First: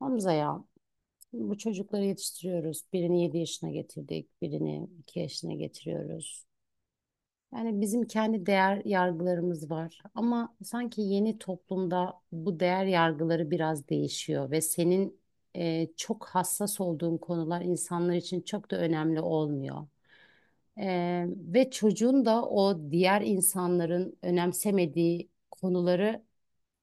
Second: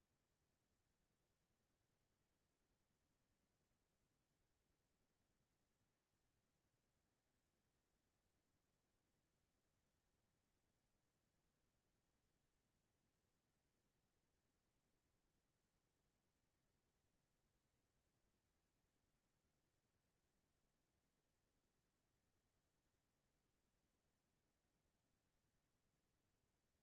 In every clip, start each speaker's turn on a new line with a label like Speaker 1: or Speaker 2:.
Speaker 1: Hamza ya, bu çocukları yetiştiriyoruz. Birini 7 yaşına getirdik, birini 2 yaşına getiriyoruz. Yani bizim kendi değer yargılarımız var ama sanki yeni toplumda bu değer yargıları biraz değişiyor ve senin çok hassas olduğun konular insanlar için çok da önemli olmuyor. Ve çocuğun da o diğer insanların önemsemediği konuları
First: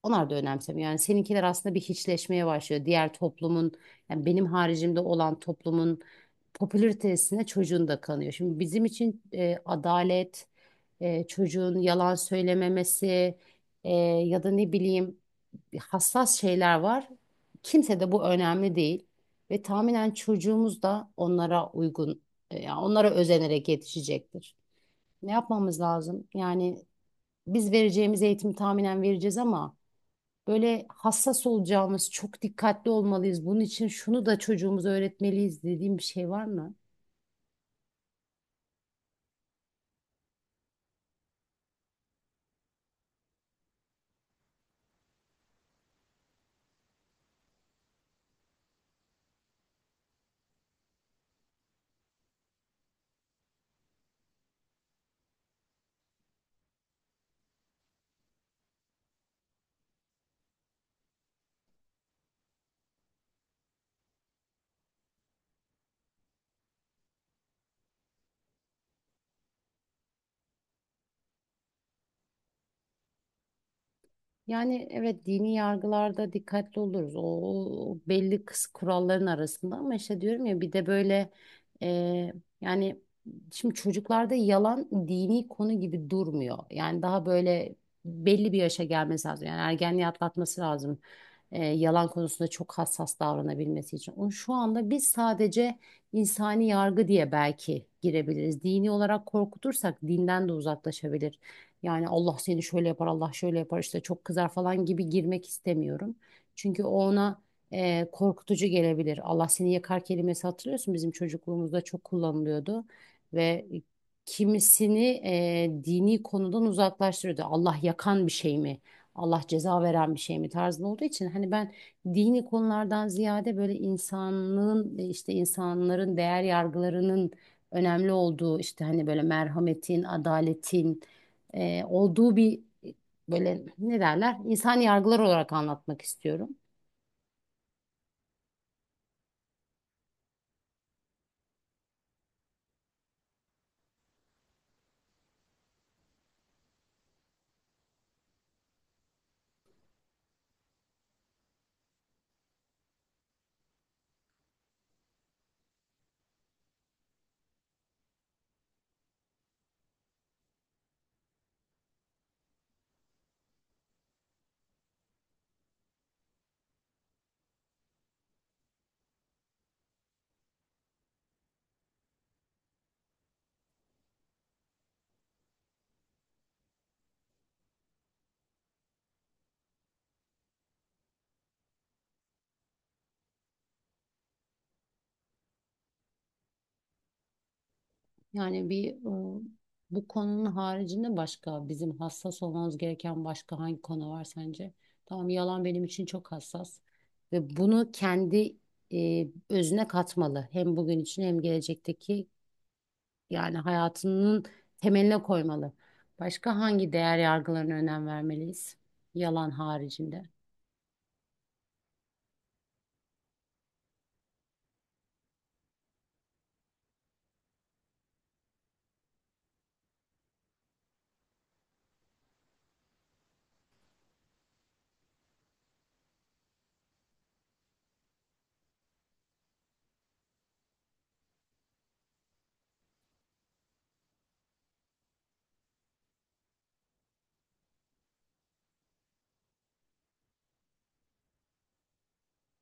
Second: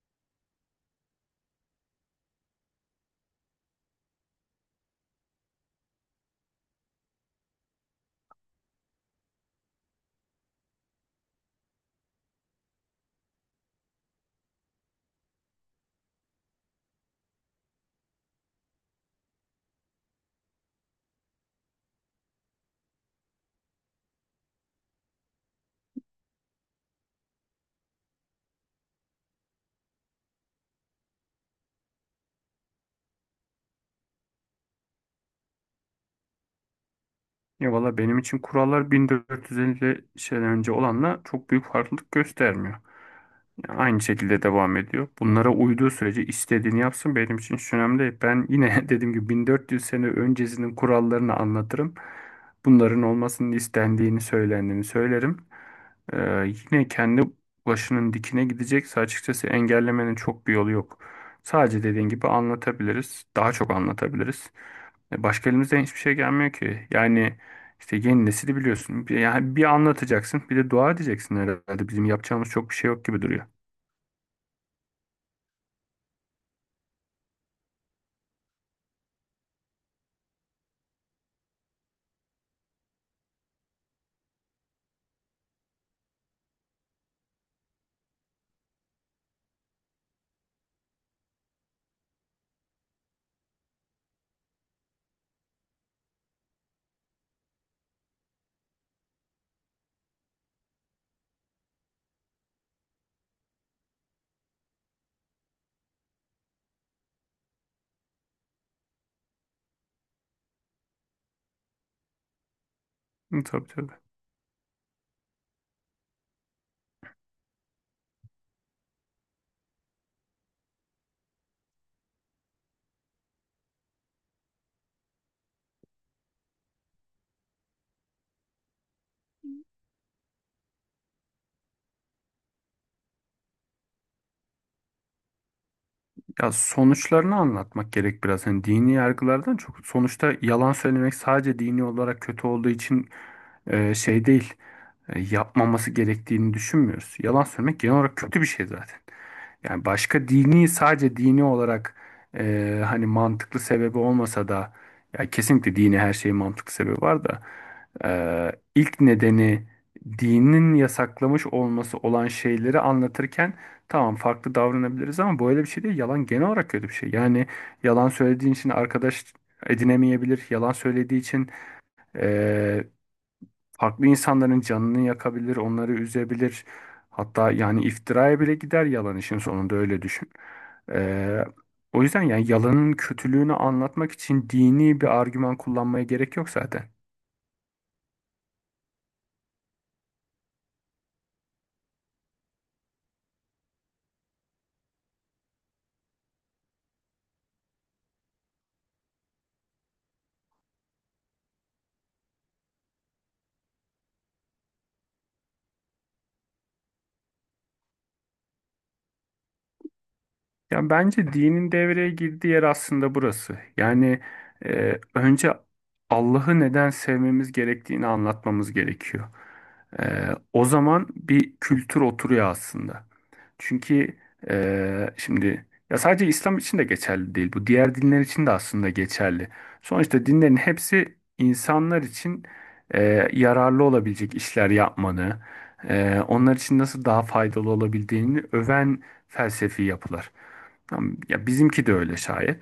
Speaker 1: onlar da önemsemiyor. Yani seninkiler aslında bir hiçleşmeye başlıyor. Diğer toplumun, yani benim haricimde olan toplumun popülaritesine çocuğun da kanıyor. Şimdi bizim için adalet, çocuğun yalan söylememesi, ya da ne bileyim, hassas şeyler var. Kimse de bu önemli değil. Ve tahminen çocuğumuz da onlara uygun, yani onlara özenerek yetişecektir. Ne yapmamız lazım? Yani biz vereceğimiz eğitimi tahminen vereceğiz ama böyle hassas olacağımız, çok dikkatli olmalıyız. Bunun için şunu da çocuğumuza öğretmeliyiz dediğim bir şey var mı?
Speaker 2: Ya valla benim için kurallar 1450 şeyden önce olanla çok büyük farklılık göstermiyor. Aynı şekilde devam ediyor. Bunlara uyduğu sürece istediğini yapsın benim için hiç önemli değil. Ben yine dediğim gibi 1400 sene öncesinin kurallarını anlatırım. Bunların olmasının istendiğini söylendiğini söylerim. Ee, Yine kendi başının dikine gidecekse açıkçası engellemenin çok bir yolu yok. Sadece dediğin gibi anlatabiliriz. Daha çok anlatabiliriz. Başka elimizden hiçbir şey gelmiyor ki. Yani işte yeni nesili biliyorsun. Yani bir anlatacaksın, bir de dua edeceksin herhalde. Bizim yapacağımız çok bir şey yok gibi duruyor.
Speaker 1: Yani evet, dini yargılarda dikkatli oluruz. O belli kıs kuralların arasında ama işte diyorum ya bir de böyle, e, yani şimdi çocuklarda yalan dini konu gibi durmuyor. Yani daha böyle belli bir yaşa gelmesi lazım. Yani ergenliği atlatması lazım. Yalan konusunda çok hassas davranabilmesi için. Onu şu anda biz sadece insani yargı diye belki girebiliriz. Dini olarak korkutursak dinden de uzaklaşabilir. Yani Allah seni şöyle yapar, Allah şöyle yapar işte çok kızar falan gibi girmek istemiyorum. Çünkü o ona korkutucu gelebilir. Allah seni yakar kelimesi, hatırlıyorsun, bizim çocukluğumuzda çok kullanılıyordu
Speaker 2: Hı,
Speaker 1: ve
Speaker 2: tabii tabii.
Speaker 1: kimisini dini konudan uzaklaştırıyordu. Allah yakan bir şey mi? Allah ceza veren bir şey mi tarzında olduğu için, hani ben dini konulardan ziyade böyle insanlığın, işte insanların değer yargılarının önemli olduğu, işte hani böyle merhametin, adaletin olduğu bir, e, böyle ne derler, insan yargılar olarak anlatmak istiyorum.
Speaker 2: Ya sonuçlarını anlatmak gerek biraz. Hani dini yargılardan çok sonuçta yalan söylemek sadece dini olarak kötü olduğu için şey değil. Yapmaması gerektiğini düşünmüyoruz. Yalan söylemek genel olarak kötü bir şey zaten. Yani başka dini sadece dini olarak hani mantıklı sebebi olmasa da ya kesinlikle dini her şeyin mantıklı sebebi var da e, ilk nedeni dinin yasaklamış olması olan şeyleri anlatırken tamam farklı davranabiliriz ama böyle bir şey değil. Yalan genel olarak kötü bir şey. Yani yalan söylediğin için arkadaş edinemeyebilir. Yalan söylediği için eee, farklı insanların canını yakabilir, onları üzebilir. Hatta yani iftiraya bile gider yalan işin sonunda öyle düşün. Eee, O yüzden yani yalanın kötülüğünü anlatmak için dini bir argüman kullanmaya gerek yok zaten.
Speaker 1: Yani bir, e, bu konunun haricinde başka bizim hassas olmamız gereken başka hangi konu var sence? Tamam, yalan benim için çok hassas ve bunu kendi özüne katmalı. Hem bugün için hem gelecekteki, yani hayatının temeline koymalı. Başka hangi değer yargılarına önem vermeliyiz? Yalan haricinde.
Speaker 2: Ya bence dinin devreye girdiği yer aslında burası. Yani önce Allah'ı neden sevmemiz gerektiğini anlatmamız gerekiyor. E, O zaman bir kültür oturuyor aslında. Çünkü şimdi ya sadece İslam için de geçerli değil bu. Diğer dinler için de aslında geçerli. Sonuçta dinlerin hepsi insanlar için e, yararlı olabilecek işler yapmanı, onlar için nasıl daha faydalı olabildiğini öven felsefi yapılar. Tamam, ya bizimki de öyle şayet.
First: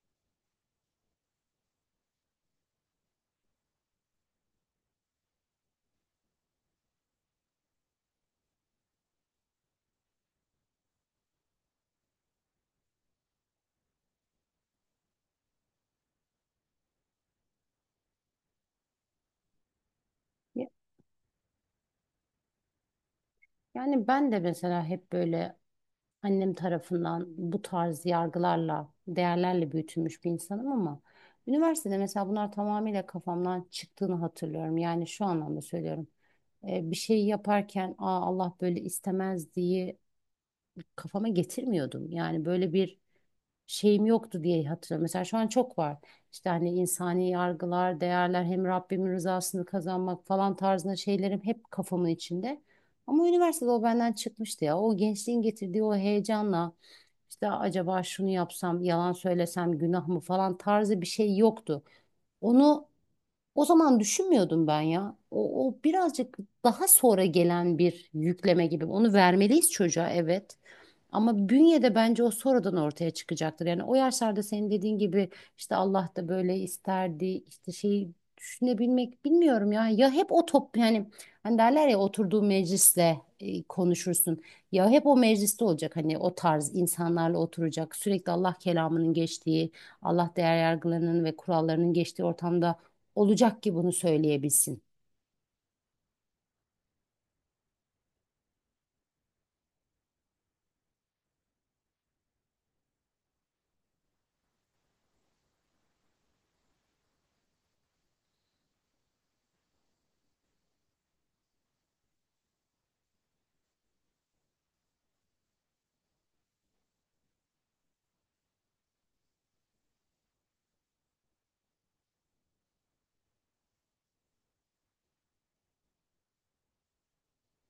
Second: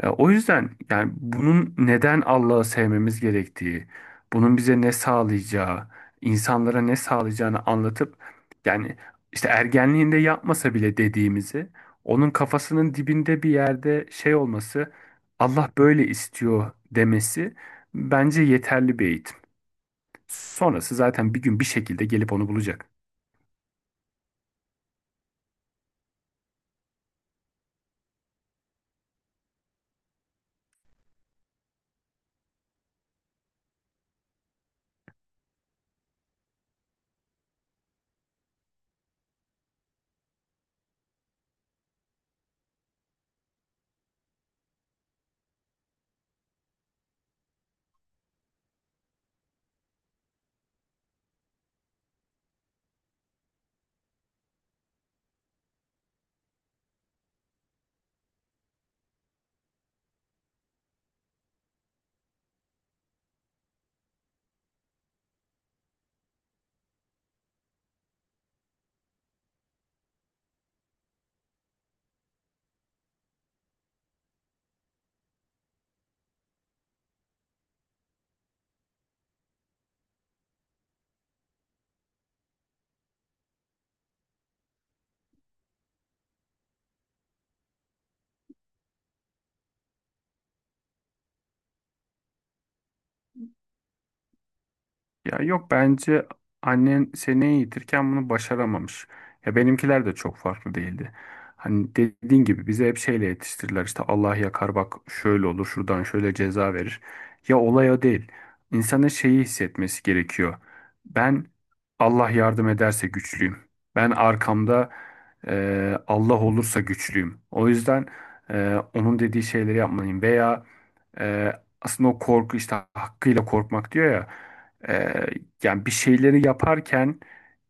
Speaker 2: O yüzden yani bunun neden Allah'ı sevmemiz gerektiği, bunun bize ne sağlayacağı, insanlara ne sağlayacağını anlatıp yani işte ergenliğinde yapmasa bile dediğimizi onun kafasının dibinde bir yerde şey olması, Allah böyle istiyor demesi bence yeterli bir eğitim.
Speaker 1: Ya-
Speaker 2: Sonrası zaten bir gün bir şekilde gelip onu bulacak.
Speaker 1: Yani ben de mesela hep böyle annem tarafından bu tarz yargılarla, değerlerle büyütülmüş bir insanım ama üniversitede mesela bunlar tamamıyla kafamdan çıktığını hatırlıyorum. Yani şu anlamda söylüyorum. Bir şeyi yaparken, aa, Allah böyle istemez diye kafama getirmiyordum. Yani böyle bir şeyim yoktu diye hatırlıyorum. Mesela şu an çok var. İşte hani insani yargılar, değerler, hem Rabbimin rızasını kazanmak falan tarzında şeylerim hep kafamın içinde. Ama üniversitede o benden çıkmıştı ya. O gençliğin getirdiği o heyecanla işte acaba şunu yapsam, yalan söylesem günah mı falan tarzı bir şey yoktu. Onu o zaman düşünmüyordum ben ya. O birazcık daha sonra gelen bir yükleme gibi. Onu vermeliyiz çocuğa, evet. Ama bünyede bence o sonradan ortaya çıkacaktır. Yani o yaşlarda senin dediğin gibi işte Allah da böyle isterdi işte şeyi düşünebilmek, bilmiyorum ya. Ya hep o top, yani hani derler ya, oturduğu meclisle konuşursun. Ya hep o mecliste olacak, hani o tarz insanlarla oturacak. Sürekli Allah kelamının geçtiği, Allah değer yargılarının ve kurallarının geçtiği ortamda olacak ki bunu söyleyebilsin.
Speaker 2: Ya yok bence annen seni eğitirken bunu başaramamış. Ya benimkiler de çok farklı değildi. Hani dediğin gibi bize hep şeyle yetiştirdiler işte Allah yakar bak şöyle olur şuradan şöyle ceza verir. Ya olay o değil. İnsanın şeyi hissetmesi gerekiyor. Ben Allah yardım ederse güçlüyüm. Ben arkamda Allah olursa güçlüyüm. O yüzden onun dediği şeyleri yapmalıyım. Veya e, aslında o korku işte hakkıyla korkmak diyor ya. Ee, Yani bir şeyleri yaparken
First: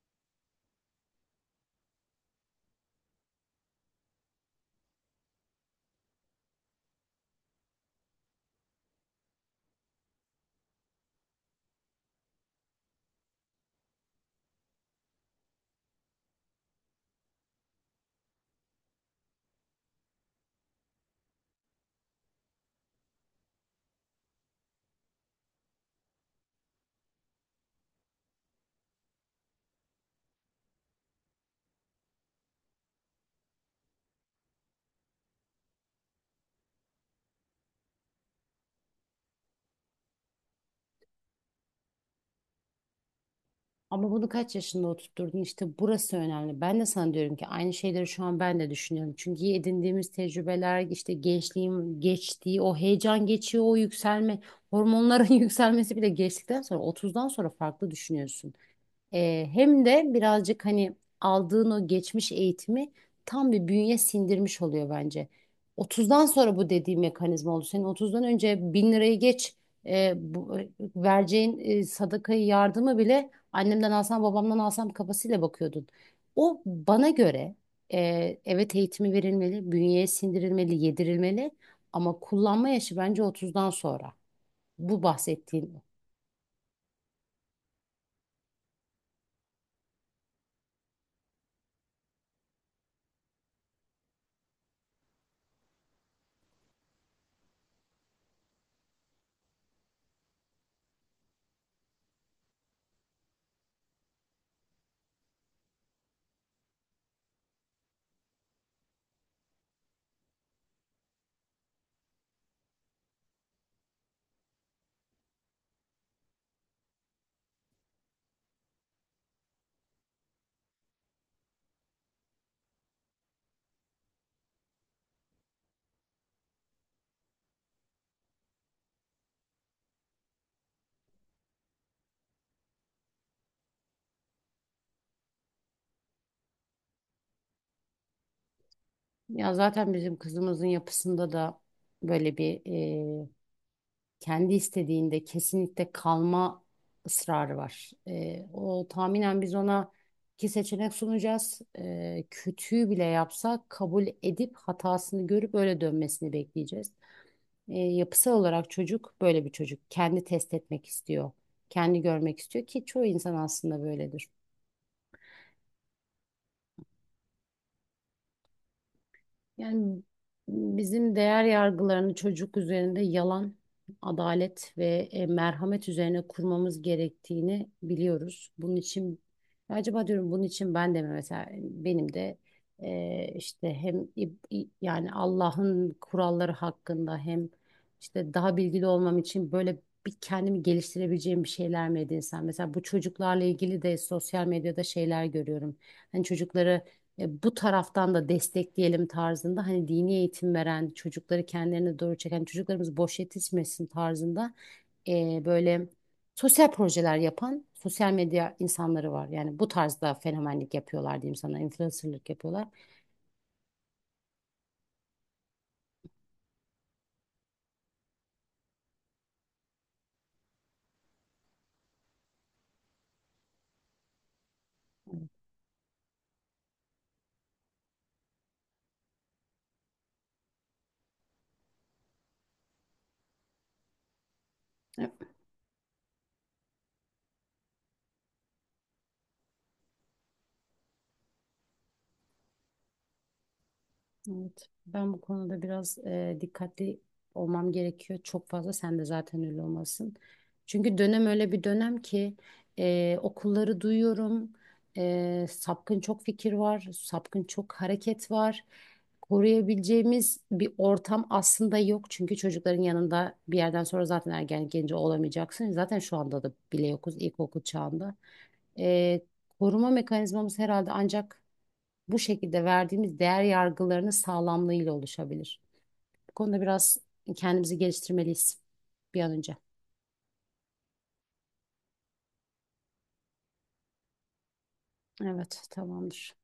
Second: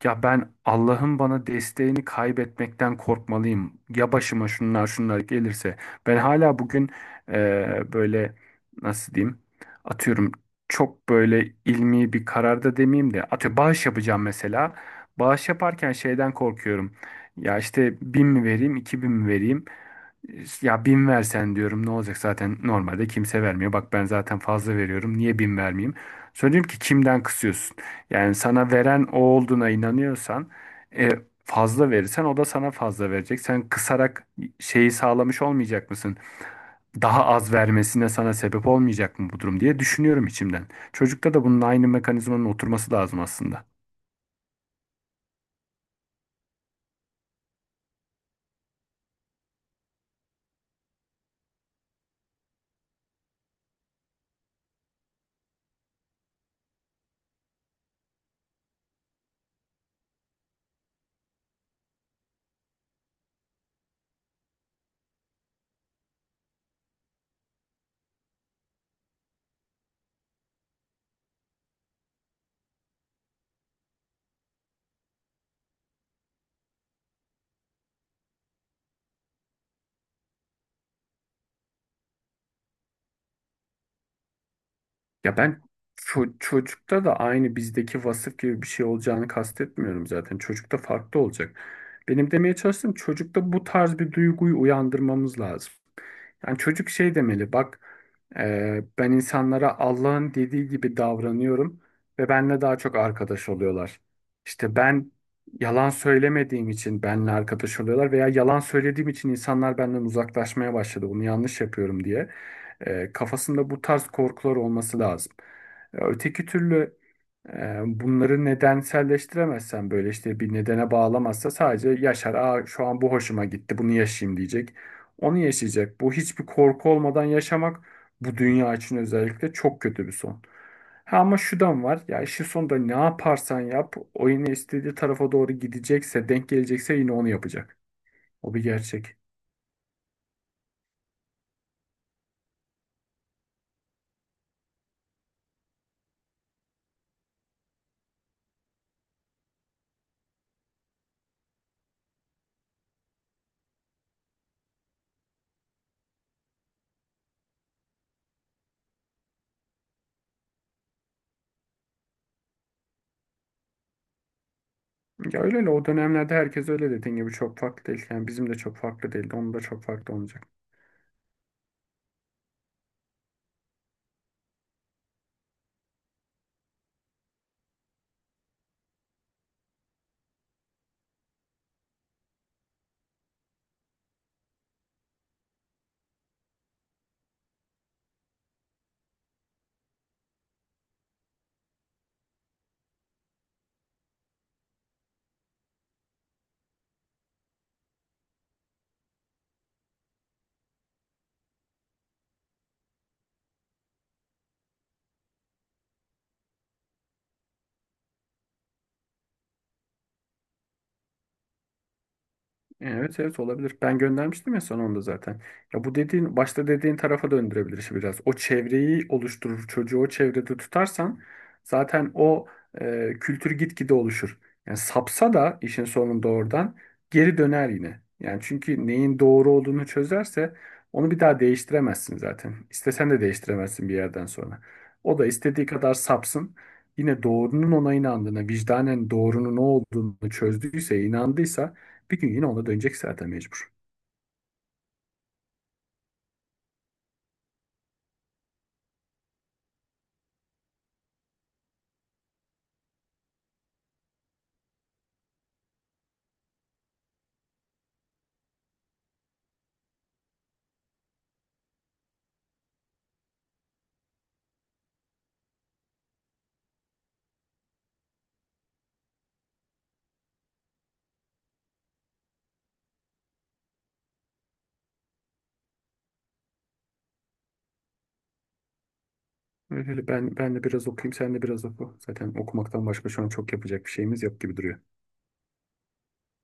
Speaker 2: ya ben Allah'ın bana desteğini kaybetmekten korkmalıyım. Ya başıma şunlar şunlar gelirse. Ben hala bugün böyle nasıl diyeyim atıyorum çok böyle ilmi bir kararda demeyeyim de atıyorum bağış yapacağım mesela. Bağış yaparken şeyden korkuyorum. Ya işte 1000 mi vereyim, 2000 mi vereyim? "İşte, ya 1000 versen diyorum ne olacak zaten normalde kimse vermiyor. Bak ben zaten fazla veriyorum. Niye 1000 vermeyeyim? Söyleyeyim ki kimden kısıyorsun? Yani sana veren o olduğuna inanıyorsan e, fazla verirsen o da sana fazla verecek. Sen kısarak şeyi sağlamış olmayacak mısın? Daha az vermesine sana sebep olmayacak mı bu durum diye düşünüyorum içimden. Çocukta da bunun aynı mekanizmanın oturması lazım aslında.
Speaker 1: Ama bunu kaç yaşında oturtturdun, işte burası önemli. Ben de sana diyorum ki aynı şeyleri şu an ben de düşünüyorum. Çünkü edindiğimiz tecrübeler, işte gençliğim geçtiği o heyecan geçiyor, o yükselme hormonların yükselmesi bile geçtikten sonra 30'dan sonra farklı düşünüyorsun. Hem de birazcık hani aldığın o geçmiş eğitimi tam bir bünye sindirmiş oluyor bence. 30'dan sonra bu dediğim mekanizma oldu. Senin 30'dan önce 1000 lirayı geç, e, bu, vereceğin sadakayı, yardımı bile annemden alsam babamdan alsam kafasıyla bakıyordun. O bana göre, evet, eğitimi verilmeli, bünyeye sindirilmeli, yedirilmeli ama kullanma yaşı bence 30'dan sonra. Bu
Speaker 2: Ya ben
Speaker 1: bahsettiğim.
Speaker 2: çocukta da aynı bizdeki vasıf gibi bir şey olacağını kastetmiyorum zaten. Çocukta farklı olacak. Benim demeye çalıştığım çocukta bu tarz bir duyguyu uyandırmamız lazım. Yani çocuk şey demeli bak ben insanlara Allah'ın dediği gibi davranıyorum ve benimle daha çok arkadaş oluyorlar. İşte ben yalan söylemediğim için benimle arkadaş oluyorlar veya yalan söylediğim için insanlar benden uzaklaşmaya başladı. Bunu yanlış yapıyorum diye. Kafasında bu tarz korkular olması lazım. Öteki türlü bunları nedenselleştiremezsen böyle işte bir nedene bağlamazsa sadece yaşar. Aa, şu an bu hoşuma gitti bunu yaşayayım diyecek. Onu yaşayacak. Bu hiçbir korku olmadan yaşamak bu dünya için özellikle çok kötü bir son. Ha ama şudan var. Ya işin sonunda ne yaparsan yap o yine istediği tarafa doğru gidecekse, denk gelecekse yine onu yapacak. O bir gerçek.
Speaker 1: Ya zaten bizim kızımızın yapısında da böyle bir, e, kendi istediğinde kesinlikle kalma ısrarı var. E, o tahminen biz ona 2 seçenek sunacağız. E, kötüyü bile yapsa kabul edip hatasını görüp öyle dönmesini bekleyeceğiz. E, yapısal olarak çocuk böyle bir çocuk. Kendi test etmek istiyor. Kendi görmek istiyor ki çoğu insan aslında böyledir.
Speaker 2: Ya öyle öyle o dönemlerde herkes öyle dediğin gibi çok farklı değil. Yani bizim de çok farklı değildi. Onun da çok
Speaker 1: Yani
Speaker 2: farklı olmayacak.
Speaker 1: bizim değer yargılarını çocuk üzerinde yalan, adalet ve merhamet üzerine kurmamız gerektiğini biliyoruz. Bunun için acaba diyorum, bunun için ben de mi, mesela benim de, işte hem yani Allah'ın kuralları hakkında, hem işte daha bilgili olmam için böyle bir kendimi geliştirebileceğim bir şeyler mi edinsem? Mesela bu çocuklarla ilgili de sosyal medyada şeyler görüyorum. Hani çocukları bu taraftan da destekleyelim tarzında, hani dini eğitim veren, çocukları kendilerine doğru çeken, çocuklarımız boş yetişmesin tarzında böyle sosyal projeler yapan sosyal medya insanları var. Yani bu tarzda fenomenlik yapıyorlar, diyeyim sana, influencerlık yapıyorlar.
Speaker 2: Evet evet olabilir. Ben göndermiştim ya sana onu da zaten. Ya bu dediğin başta dediğin tarafa döndürebilir işi biraz. O çevreyi oluşturur. Çocuğu o çevrede tutarsan zaten o kültür gitgide oluşur. Yani sapsa da işin sonunda oradan geri döner yine. Yani çünkü neyin doğru olduğunu çözerse onu bir daha değiştiremezsin zaten. İstesen de değiştiremezsin bir yerden sonra. O da istediği kadar sapsın. Yine doğrunun ona inandığına, vicdanen doğrunun ne olduğunu çözdüyse, inandıysa bir gün yine ona dönecek zaten mecbur.
Speaker 1: Evet, ben bu konuda biraz dikkatli olmam gerekiyor. Çok fazla, sen de zaten öyle olmasın. Çünkü dönem öyle bir dönem ki, okulları duyuyorum. E, sapkın çok fikir var, sapkın çok hareket var. Koruyabileceğimiz bir ortam aslında yok. Çünkü çocukların yanında bir yerden sonra zaten ergen genci olamayacaksın. Zaten şu anda da bile yokuz ilkokul çağında. E, Koruma mekanizmamız herhalde ancak bu şekilde verdiğimiz değer yargılarının sağlamlığıyla oluşabilir. Bu konuda biraz kendimizi geliştirmeliyiz bir an önce.
Speaker 2: Öyle ben de biraz okuyayım, sen de biraz oku. Zaten okumaktan başka şu an çok yapacak bir şeyimiz yok gibi duruyor.
Speaker 1: Evet, tamamdır.